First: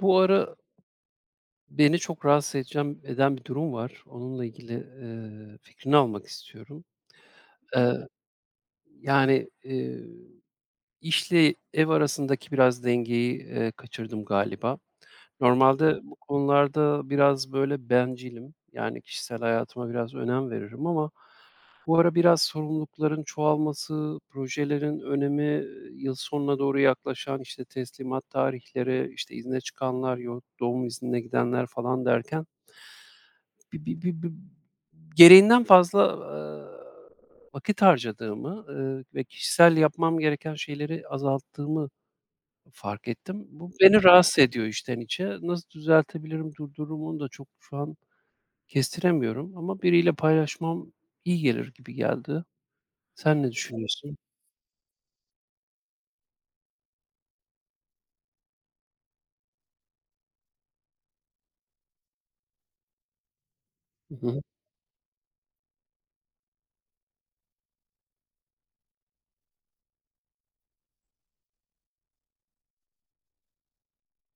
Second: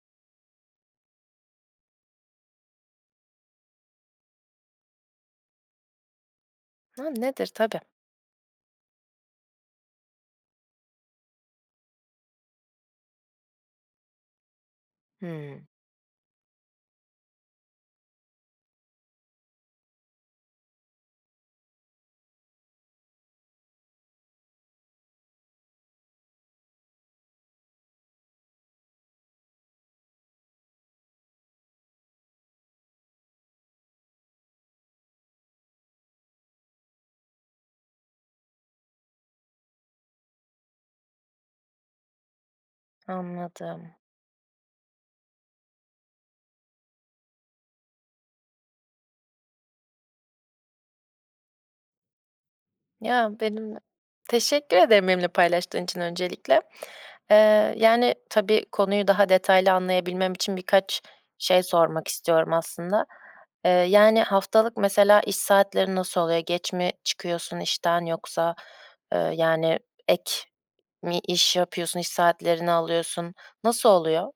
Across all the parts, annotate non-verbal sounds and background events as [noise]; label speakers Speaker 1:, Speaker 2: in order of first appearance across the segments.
Speaker 1: Bu ara beni çok rahatsız eden bir durum var. Onunla ilgili, fikrini almak istiyorum.
Speaker 2: Ha, nedir? Tabii.
Speaker 1: Eee, yani, İşle ev arasındaki biraz dengeyi, kaçırdım galiba.
Speaker 2: Hımm,
Speaker 1: Normalde bu konularda biraz böyle bencilim. Yani kişisel hayatıma biraz önem veririm ama bu ara biraz sorumlulukların çoğalması, projelerin önemi, yıl sonuna doğru yaklaşan, işte, teslimat tarihleri, işte, izne çıkanlar, doğum iznine gidenler falan derken bi gereğinden fazla, vakit harcadığımı, ve kişisel yapmam gereken şeyleri azalttığımı fark ettim. Bu
Speaker 2: anladım.
Speaker 1: beni rahatsız ediyor içten içe. Nasıl düzeltebilirim, durdururum onu da çok şu an kestiremiyorum ama biriyle paylaşmam iyi gelir gibi geldi.
Speaker 2: Ya,
Speaker 1: Sen ne
Speaker 2: benim
Speaker 1: düşünüyorsun?
Speaker 2: Teşekkür ederim benimle paylaştığın için öncelikle. Yani, tabii konuyu daha detaylı anlayabilmem için birkaç şey sormak istiyorum aslında.
Speaker 1: Hı
Speaker 2: Yani,
Speaker 1: hı.
Speaker 2: haftalık mesela iş saatlerin nasıl oluyor? Geç mi çıkıyorsun işten yoksa, yani, ek mi iş yapıyorsun, iş saatlerini alıyorsun? Nasıl oluyor?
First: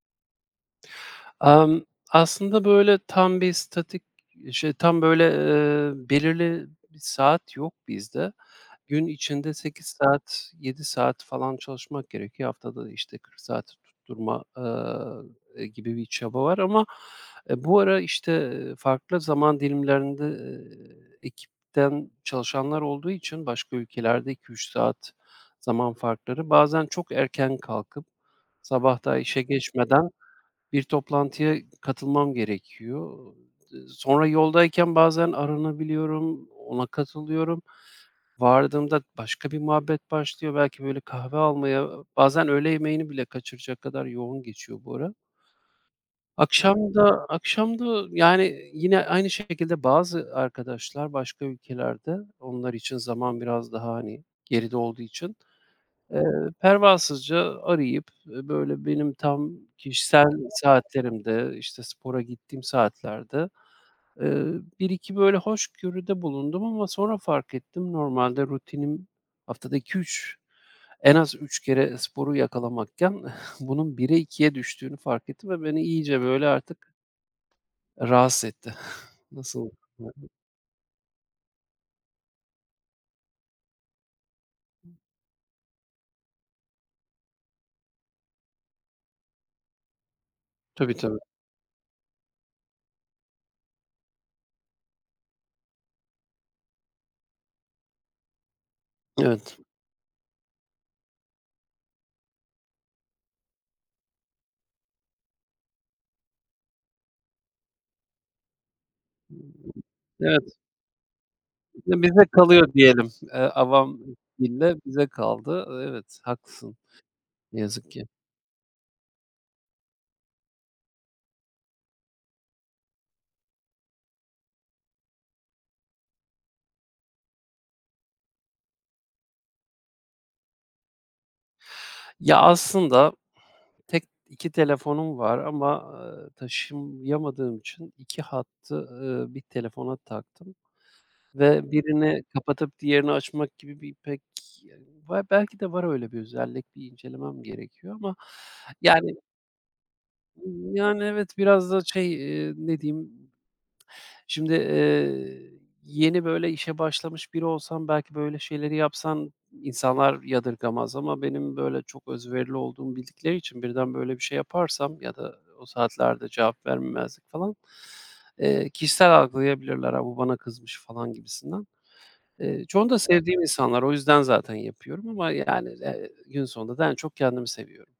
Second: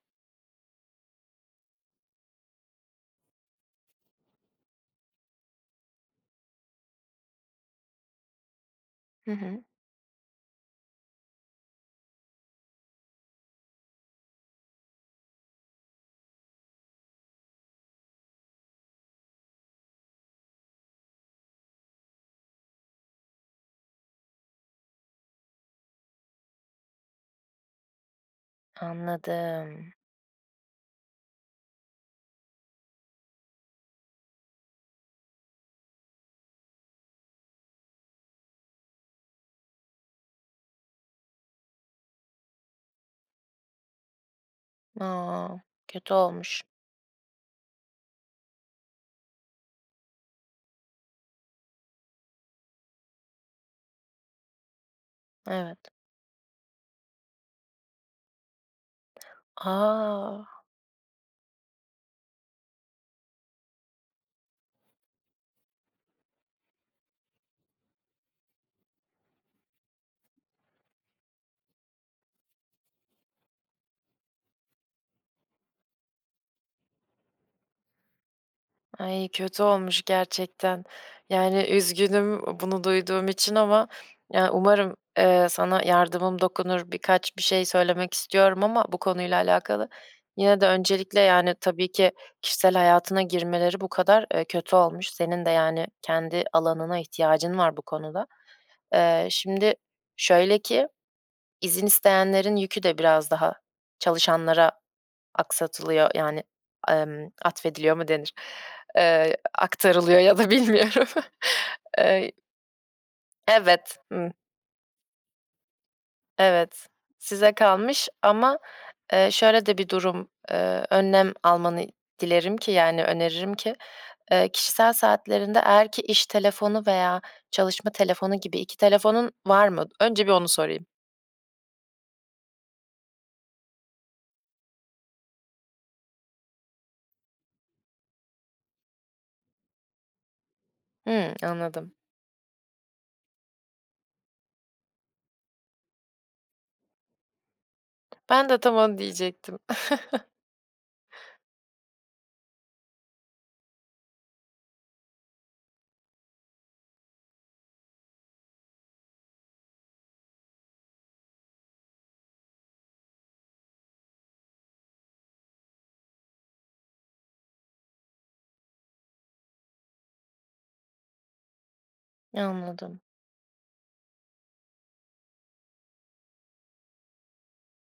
Speaker 1: Emm, aslında, böyle, tam bir statik, şey, tam böyle, belirli bir saat yok bizde. Gün
Speaker 2: Hı
Speaker 1: içinde
Speaker 2: hı.
Speaker 1: 8 saat, 7 saat falan çalışmak gerekiyor. Haftada, işte, 40 saati tutturma, gibi bir çaba var ama, bu ara, işte, farklı zaman dilimlerinde, ekipten çalışanlar olduğu için başka ülkelerde 2-3 saat zaman farkları, bazen çok erken kalkıp sabah daha işe
Speaker 2: Anladım.
Speaker 1: geçmeden bir toplantıya katılmam gerekiyor. Sonra yoldayken bazen aranabiliyorum, ona katılıyorum. Vardığımda başka bir muhabbet başlıyor. Belki böyle kahve almaya, bazen öğle yemeğini bile kaçıracak kadar yoğun geçiyor bu ara.
Speaker 2: A! Kötü olmuş.
Speaker 1: Akşam da akşam da yani yine aynı şekilde bazı arkadaşlar başka ülkelerde, onlar için zaman biraz daha, hani, geride olduğu için,
Speaker 2: Evet.
Speaker 1: eee, pervasızca arayıp, böyle benim tam kişisel
Speaker 2: A!
Speaker 1: saatlerimde, işte, spora gittiğim saatlerde. Eee, 1-2 böyle hoşgörüde bulundum ama sonra fark ettim. Normalde rutinim haftada 2-3, en az 3 kere sporu yakalamakken [laughs] bunun 1'e ikiye düştüğünü fark ettim ve beni iyice böyle artık rahatsız etti.
Speaker 2: Ay,
Speaker 1: [laughs]
Speaker 2: kötü
Speaker 1: Nasıl?
Speaker 2: olmuş gerçekten. Yani, üzgünüm bunu duyduğum için ama, ya, umarım, sana yardımım dokunur. Birkaç bir şey söylemek istiyorum ama bu konuyla alakalı. Yine de
Speaker 1: Tabii, tabii.
Speaker 2: öncelikle, yani, tabii ki kişisel hayatına girmeleri bu kadar, kötü olmuş. Senin de, yani, kendi alanına ihtiyacın var bu konuda.
Speaker 1: Evet.
Speaker 2: Şimdi şöyle ki izin isteyenlerin yükü de biraz daha çalışanlara aksatılıyor, yani, atfediliyor mu denir? Aktarılıyor ya
Speaker 1: Evet,
Speaker 2: da bilmiyorum. [laughs]
Speaker 1: bize
Speaker 2: Eee,
Speaker 1: kalıyor diyelim.
Speaker 2: evet,
Speaker 1: Avam
Speaker 2: hımm,
Speaker 1: dille bize kaldı. Evet, haklısın
Speaker 2: evet. Size
Speaker 1: ne yazık ki.
Speaker 2: kalmış ama, şöyle de bir durum, önlem almanı dilerim ki, yani, öneririm ki, kişisel saatlerinde eğer ki iş telefonu veya çalışma telefonu gibi 2 telefonun var mı? Önce bir onu sorayım.
Speaker 1: Ya, aslında tek 2 telefonum var ama, taşıyamadığım için 2 hattı, bir telefona taktım
Speaker 2: Hımm,
Speaker 1: ve
Speaker 2: anladım.
Speaker 1: birini kapatıp diğerini açmak gibi bir pek belki de var öyle bir özellik, bir incelemem gerekiyor ama
Speaker 2: Ben de tam onu
Speaker 1: yani,
Speaker 2: diyecektim. [laughs]
Speaker 1: evet biraz da şey, ne diyeyim. Şimdi, yeni böyle işe başlamış biri olsam belki böyle şeyleri yapsan insanlar yadırgamaz ama benim böyle çok özverili olduğumu bildikleri için birden böyle bir şey yaparsam ya da o saatlerde cevap vermemezlik falan, kişisel algılayabilirler, ha bu bana kızmış" falan gibisinden. Çoğunu da
Speaker 2: Anladım.
Speaker 1: sevdiğim insanlar, o yüzden zaten yapıyorum ama yani, gün sonunda da en çok kendimi seviyorum.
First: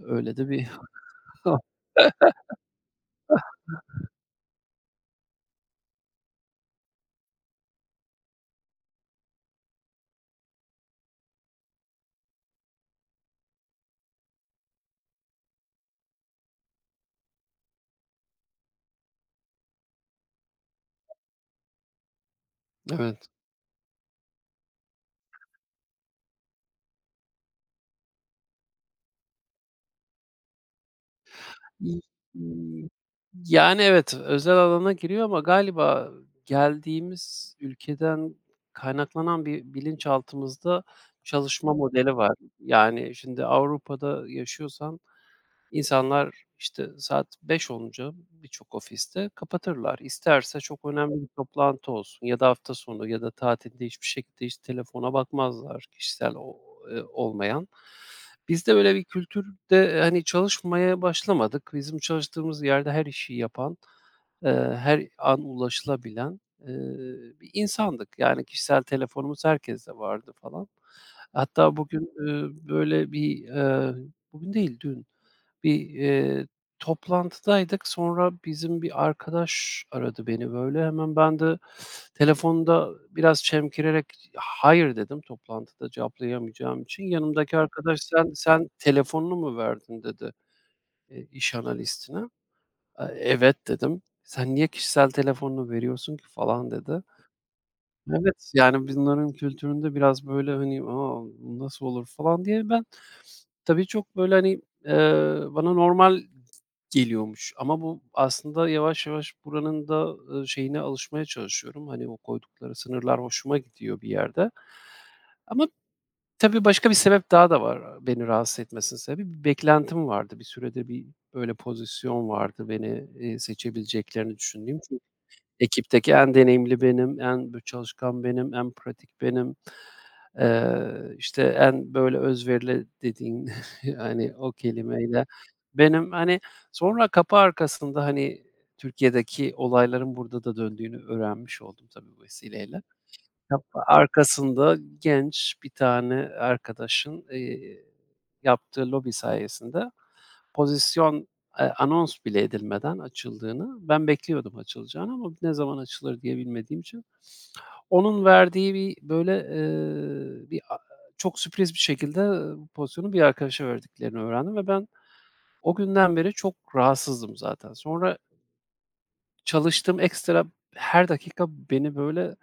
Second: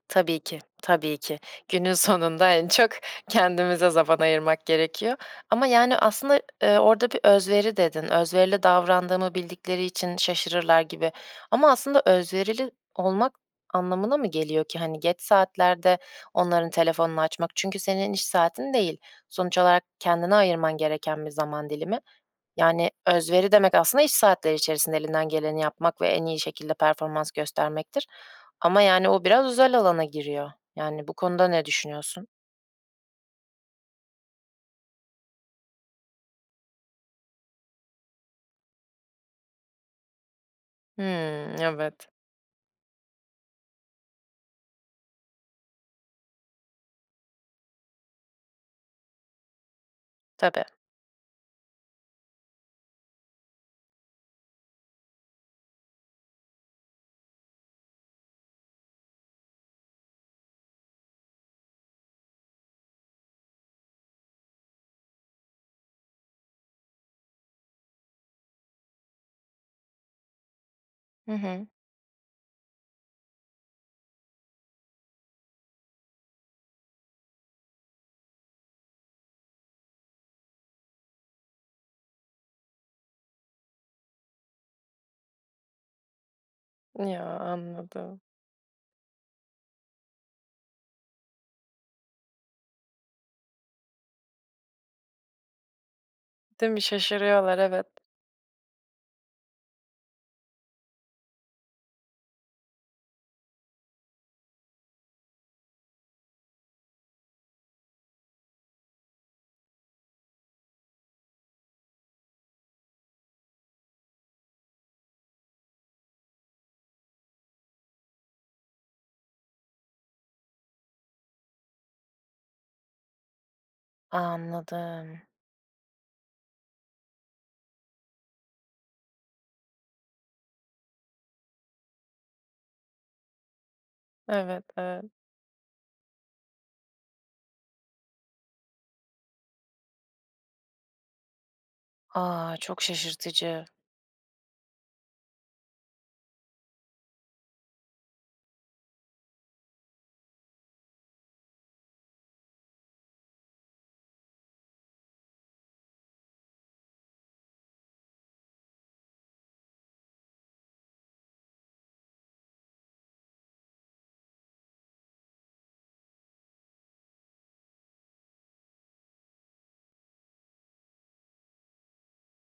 Speaker 1: Öyle
Speaker 2: Tabii
Speaker 1: de
Speaker 2: ki,
Speaker 1: bir
Speaker 2: tabii ki. Günün sonunda en çok kendimize zaman
Speaker 1: [laughs]
Speaker 2: ayırmak gerekiyor ama, yani, aslında, orada bir özveri dedin. Özverili davrandığımı bildikleri için şaşırırlar gibi ama aslında özverili olmak anlamına mı geliyor ki? Hani, geç saatlerde onların telefonunu açmak çünkü senin iş saatin değil. Sonuç olarak kendine ayırman gereken bir zaman dilimi yani,
Speaker 1: evet.
Speaker 2: özveri demek aslında iş saatleri içerisinde elinden geleni yapmak ve en iyi şekilde performans göstermektir. Ama, yani, o biraz özel alana giriyor. Yani, bu konuda ne
Speaker 1: İii,
Speaker 2: düşünüyorsun?
Speaker 1: iii, yani, evet, özel alana giriyor ama galiba geldiğimiz ülkeden kaynaklanan bir bilinçaltımızda
Speaker 2: Hımm,
Speaker 1: çalışma
Speaker 2: evet.
Speaker 1: modeli var. Yani, şimdi Avrupa'da yaşıyorsan İnsanlar, işte, saat beş olunca birçok ofiste kapatırlar. İsterse
Speaker 2: Tabii.
Speaker 1: çok önemli bir toplantı olsun ya da hafta sonu ya da tatilde hiçbir şekilde hiç telefona bakmazlar kişisel, o olmayan. Bizde öyle bir kültürde, hani, çalışmaya başlamadık. Bizim çalıştığımız yerde her işi yapan, eee, her an ulaşılabilen, bir insandık. Yani kişisel telefonumuz herkeste vardı falan.
Speaker 2: Hı hı.
Speaker 1: Hatta bugün, böyle bir, bugün değil dün bir, toplantıdaydık. Sonra bizim bir arkadaş aradı beni, böyle. Hemen ben de telefonda biraz çemkirerek hayır dedim toplantıda cevaplayamayacağım için.
Speaker 2: Ya,
Speaker 1: Yanımdaki arkadaş,
Speaker 2: anladım.
Speaker 1: "Sen telefonunu mu verdin?" dedi, iş analistine. "Evet," dedim. "Sen niye kişisel telefonunu veriyorsun ki?" falan
Speaker 2: Değil mi?
Speaker 1: dedi.
Speaker 2: Şaşırıyorlar, evet.
Speaker 1: Evet, yani bunların kültüründe biraz böyle, hani, "A, nasıl olur?" falan diye ben tabii çok böyle, hani, bana normal geliyormuş ama bu aslında yavaş yavaş buranın da, şeyine alışmaya çalışıyorum. Hani, o koydukları sınırlar hoşuma gidiyor bir yerde. Ama tabii başka bir sebep daha da var beni rahatsız etmesinin sebebi. Bir beklentim vardı. Bir süredir bir böyle pozisyon vardı beni, seçebileceklerini düşündüğüm.
Speaker 2: Anladım.
Speaker 1: Ekipteki en deneyimli benim, en böyle çalışkan benim, en pratik benim. İşte, en böyle özverili dediğin, [laughs] hani, o
Speaker 2: Evet, evet.
Speaker 1: kelimeyle benim. Hani, sonra kapı arkasında, hani, Türkiye'deki olayların burada da döndüğünü öğrenmiş oldum tabii bu
Speaker 2: A!
Speaker 1: vesileyle.
Speaker 2: Çok şaşırtıcı.
Speaker 1: Kapı arkasında genç bir tane arkadaşın, yaptığı lobi sayesinde pozisyon, anons bile edilmeden açıldığını, ben bekliyordum açılacağını ama ne zaman açılır diye bilmediğim için. Onun verdiği bir, böyle, bir a çok sürpriz bir şekilde, bu pozisyonu bir arkadaşa verdiklerini öğrendim ve ben o günden beri çok rahatsızdım zaten. Sonra çalıştığım ekstra her dakika beni, böyle,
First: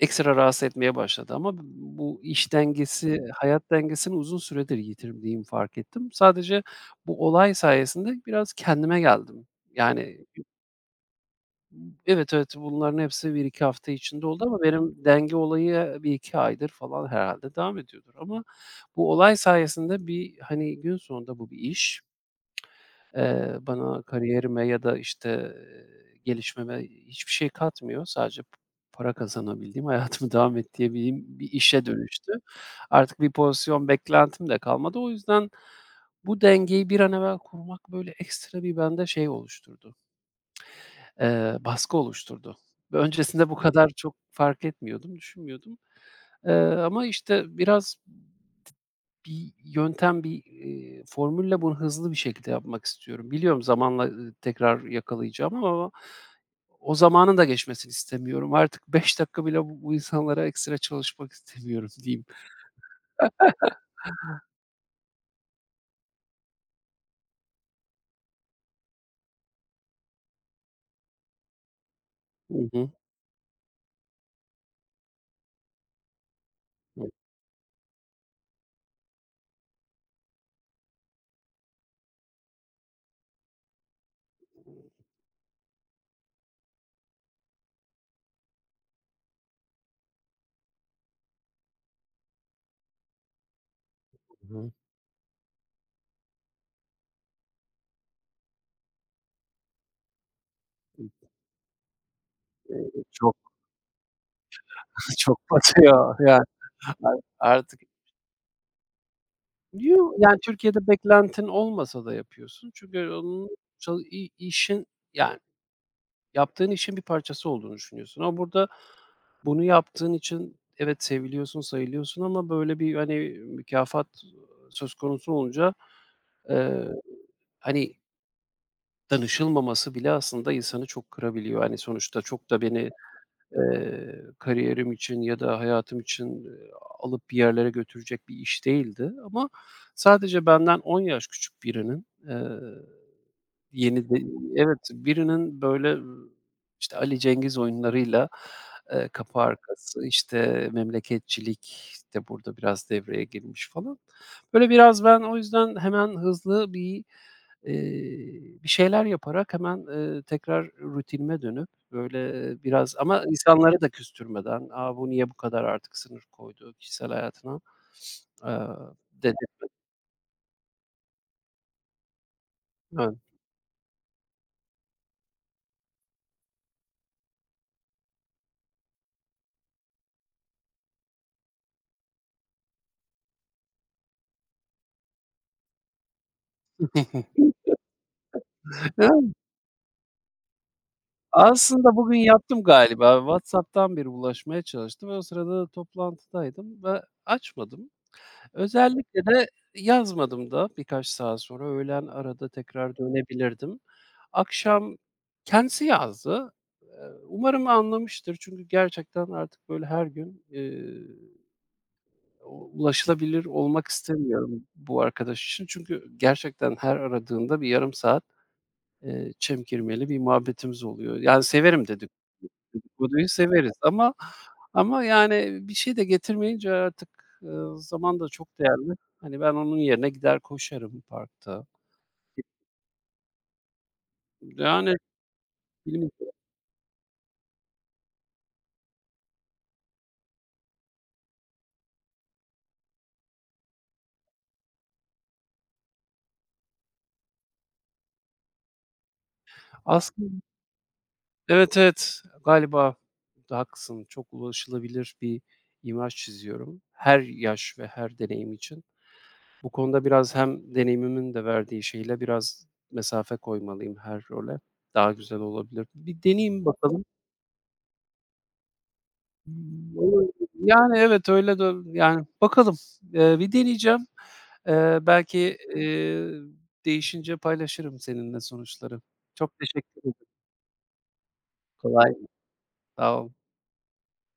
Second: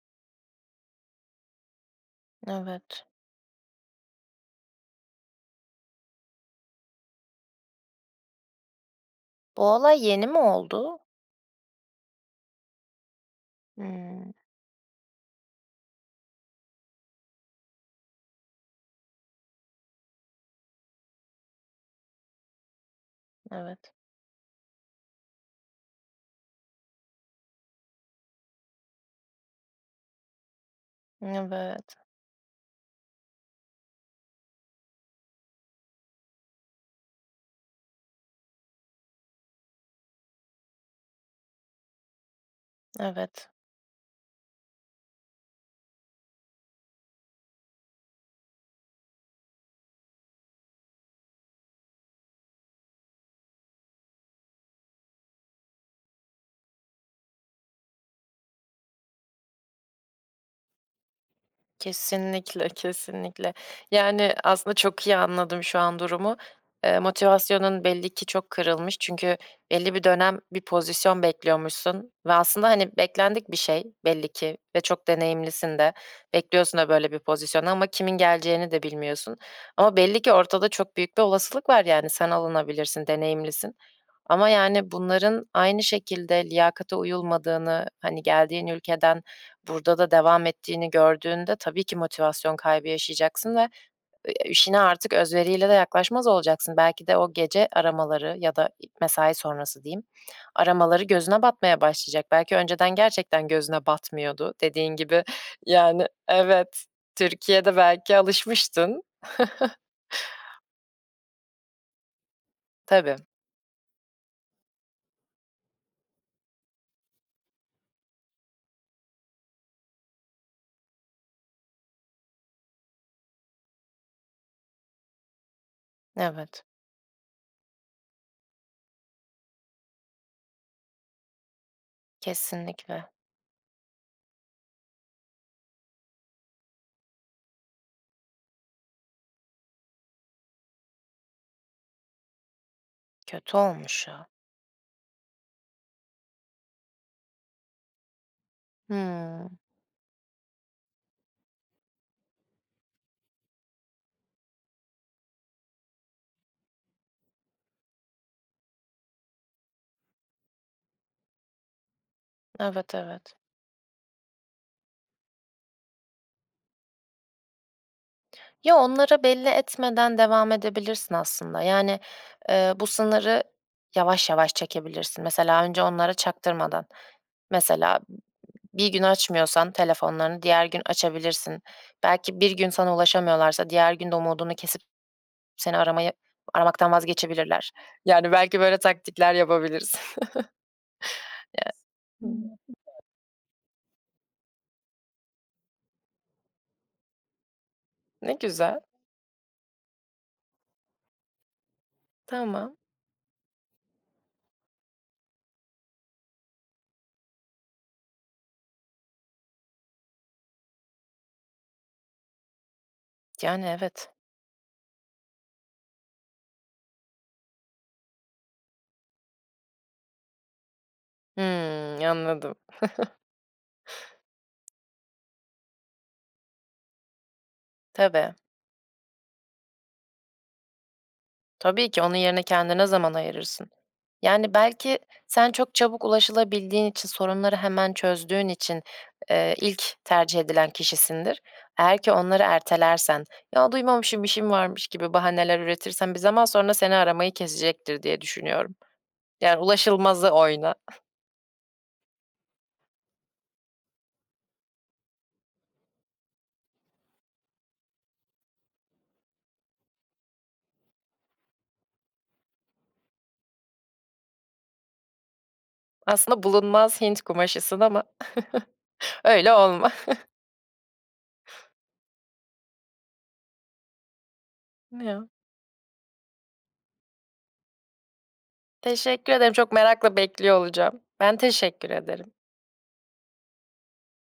Speaker 1: ekstra rahatsız etmeye başladı ama bu iş
Speaker 2: Evet.
Speaker 1: dengesi, hayat dengesini uzun süredir yitirdiğimi fark ettim. Sadece bu olay sayesinde biraz kendime geldim.
Speaker 2: Bu olay
Speaker 1: Yani,
Speaker 2: yeni mi oldu?
Speaker 1: evet, evet, bunların hepsi bir iki hafta içinde
Speaker 2: Hımm,
Speaker 1: oldu ama benim denge olayı bir iki aydır falan herhalde devam ediyordur ama bu olay sayesinde bir, hani, gün sonunda bu bir iş.
Speaker 2: evet.
Speaker 1: Bana kariyerime ya da, işte, gelişmeme hiçbir şey katmıyor. Sadece para kazanabildiğim, [laughs] hayatımı devam ettirebildiğim bir işe
Speaker 2: Evet.
Speaker 1: dönüştü. Artık bir pozisyon beklentim de kalmadı. O yüzden bu dengeyi bir an evvel kurmak, böyle, ekstra bir bende şey oluşturdu, baskı oluşturdu. Ve
Speaker 2: Evet,
Speaker 1: öncesinde
Speaker 2: evet.
Speaker 1: bu kadar çok fark etmiyordum, düşünmüyordum. Ama, işte, biraz bir yöntem, bir, formülle bunu hızlı bir şekilde yapmak istiyorum. Biliyorum zamanla, tekrar yakalayacağım ama o zamanın da geçmesini istemiyorum. Artık 5 dakika bile bu insanlara ekstra çalışmak istemiyorum [laughs] diyeyim.
Speaker 2: Kesinlikle, kesinlikle. Yani, aslında çok iyi anladım şu an durumu. Motivasyonun belli ki çok kırılmış çünkü belli bir dönem bir pozisyon bekliyormuşsun ve
Speaker 1: Hı
Speaker 2: aslında,
Speaker 1: hı.
Speaker 2: hani, beklendik bir şey belli ki ve çok deneyimlisin de. Bekliyorsun da
Speaker 1: Hı
Speaker 2: böyle bir pozisyonu ama kimin geleceğini de bilmiyorsun. Ama belli ki ortada çok büyük bir olasılık var, yani, sen alınabilirsin, deneyimlisin. Ama, yani, bunların aynı şekilde liyakata uyulmadığını, hani, geldiğin ülkeden burada da devam ettiğini gördüğünde tabii ki motivasyon kaybı yaşayacaksın ve,
Speaker 1: hı.
Speaker 2: işine artık özveriyle de yaklaşmaz olacaksın. Belki de o gece aramaları ya da mesai sonrası diyeyim, aramaları gözüne batmaya başlayacak. Belki
Speaker 1: E,
Speaker 2: önceden
Speaker 1: çok,
Speaker 2: gerçekten gözüne batmıyordu. Dediğin
Speaker 1: [laughs]
Speaker 2: gibi,
Speaker 1: çok
Speaker 2: [laughs] yani,
Speaker 1: batıyor yani
Speaker 2: evet,
Speaker 1: ar
Speaker 2: Türkiye'de
Speaker 1: artık.
Speaker 2: belki alışmıştın.
Speaker 1: Yo, yani Türkiye'de beklentin olmasa da yapıyorsun çünkü
Speaker 2: Tabii,
Speaker 1: onun ça i işin ya yaptığın işin bir parçası olduğunu düşünüyorsun ama burada bunu yaptığın için evet seviliyorsun, sayılıyorsun ama böyle bir, hani, mükafat söz konusu olunca,
Speaker 2: evet,
Speaker 1: eee, hani, danışılmaması bile aslında insanı çok kırabiliyor. Hani, sonuçta çok da beni,
Speaker 2: kesinlikle.
Speaker 1: kariyerim için ya da hayatım için, alıp bir yerlere götürecek bir iş değildi ama sadece benden 10 yaş küçük birinin,
Speaker 2: Kötü olmuş
Speaker 1: yeni de
Speaker 2: ya.
Speaker 1: evet, birinin böyle, işte, Ali Cengiz oyunlarıyla, kapı
Speaker 2: Hıı.
Speaker 1: arkası, işte, memleketçilik de burada biraz devreye girmiş falan. Böyle biraz ben o yüzden hemen hızlı bir, bir şeyler yaparak hemen, tekrar rutinime dönüp böyle
Speaker 2: Evet,
Speaker 1: biraz ama
Speaker 2: evet.
Speaker 1: insanları da küstürmeden, "A, bu niye bu kadar artık sınır koydu kişisel hayatına?" eee,
Speaker 2: Ya, onlara belli etmeden devam edebilirsin aslında. Yani, bu
Speaker 1: dedirtmem.
Speaker 2: sınırı yavaş yavaş çekebilirsin. Mesela önce onlara çaktırmadan. Mesela bir gün açmıyorsan telefonlarını diğer gün açabilirsin. Belki bir gün sana ulaşamıyorlarsa diğer gün de umudunu kesip seni aramayı aramaktan vazgeçebilirler. Yani belki böyle
Speaker 1: [laughs]
Speaker 2: taktikler yapabilirsin. [laughs] Ya,
Speaker 1: Aslında bugün yaptım galiba. WhatsApp'tan bir ulaşmaya çalıştım ve o sırada da toplantıdaydım ve açmadım.
Speaker 2: ne güzel.
Speaker 1: Özellikle de yazmadım da birkaç saat sonra. Öğlen arada
Speaker 2: Tamam.
Speaker 1: tekrar dönebilirdim. Akşam kendisi yazdı. Eee, umarım anlamıştır çünkü gerçekten artık böyle her gün, u ulaşılabilir
Speaker 2: Yani
Speaker 1: olmak
Speaker 2: evet.
Speaker 1: istemiyorum bu arkadaş için. Çünkü gerçekten her aradığında bir yarım saat çemkirmeli bir muhabbetimiz oluyor. Yani severim
Speaker 2: Hımm,
Speaker 1: dedik
Speaker 2: anladım.
Speaker 1: dedikoduyu severiz ama yani, bir şey de getirmeyince artık, zaman da
Speaker 2: Tabii.
Speaker 1: çok değerli. Hani, ben onun yerine gider koşarım parkta.
Speaker 2: Tabii ki onun yerine kendine zaman ayırırsın. Yani,
Speaker 1: Yani,
Speaker 2: belki sen çok çabuk
Speaker 1: bilmiyorum.
Speaker 2: ulaşılabildiğin için, sorunları hemen çözdüğün için, ilk tercih edilen kişisindir. Eğer ki onları ertelersen, "Ya, duymamışım, işim varmış." gibi bahaneler üretirsen bir zaman sonra seni aramayı kesecektir diye düşünüyorum. Yani, ulaşılmazı
Speaker 1: Aslında
Speaker 2: oyna.
Speaker 1: evet, evet, galiba da haklısın. Çok ulaşılabilir bir imaj çiziyorum her yaş ve her deneyim için. Bu konuda biraz hem deneyimimin de verdiği şeyle biraz mesafe koymalıyım her role. Daha güzel olabilir. Bir
Speaker 2: Aslında
Speaker 1: deneyeyim
Speaker 2: bulunmaz
Speaker 1: bakalım.
Speaker 2: Hint kumaşısın ama [laughs] öyle olma.
Speaker 1: Yani, evet, öyle de yani, bakalım. Bir deneyeceğim. Eee,
Speaker 2: Ya,
Speaker 1: belki, eee, değişince paylaşırım seninle sonuçları.
Speaker 2: teşekkür ederim.
Speaker 1: Çok
Speaker 2: Çok
Speaker 1: teşekkür
Speaker 2: merakla
Speaker 1: ederim.
Speaker 2: bekliyor olacağım. Ben teşekkür
Speaker 1: Kolay.
Speaker 2: ederim.
Speaker 1: Sağ ol.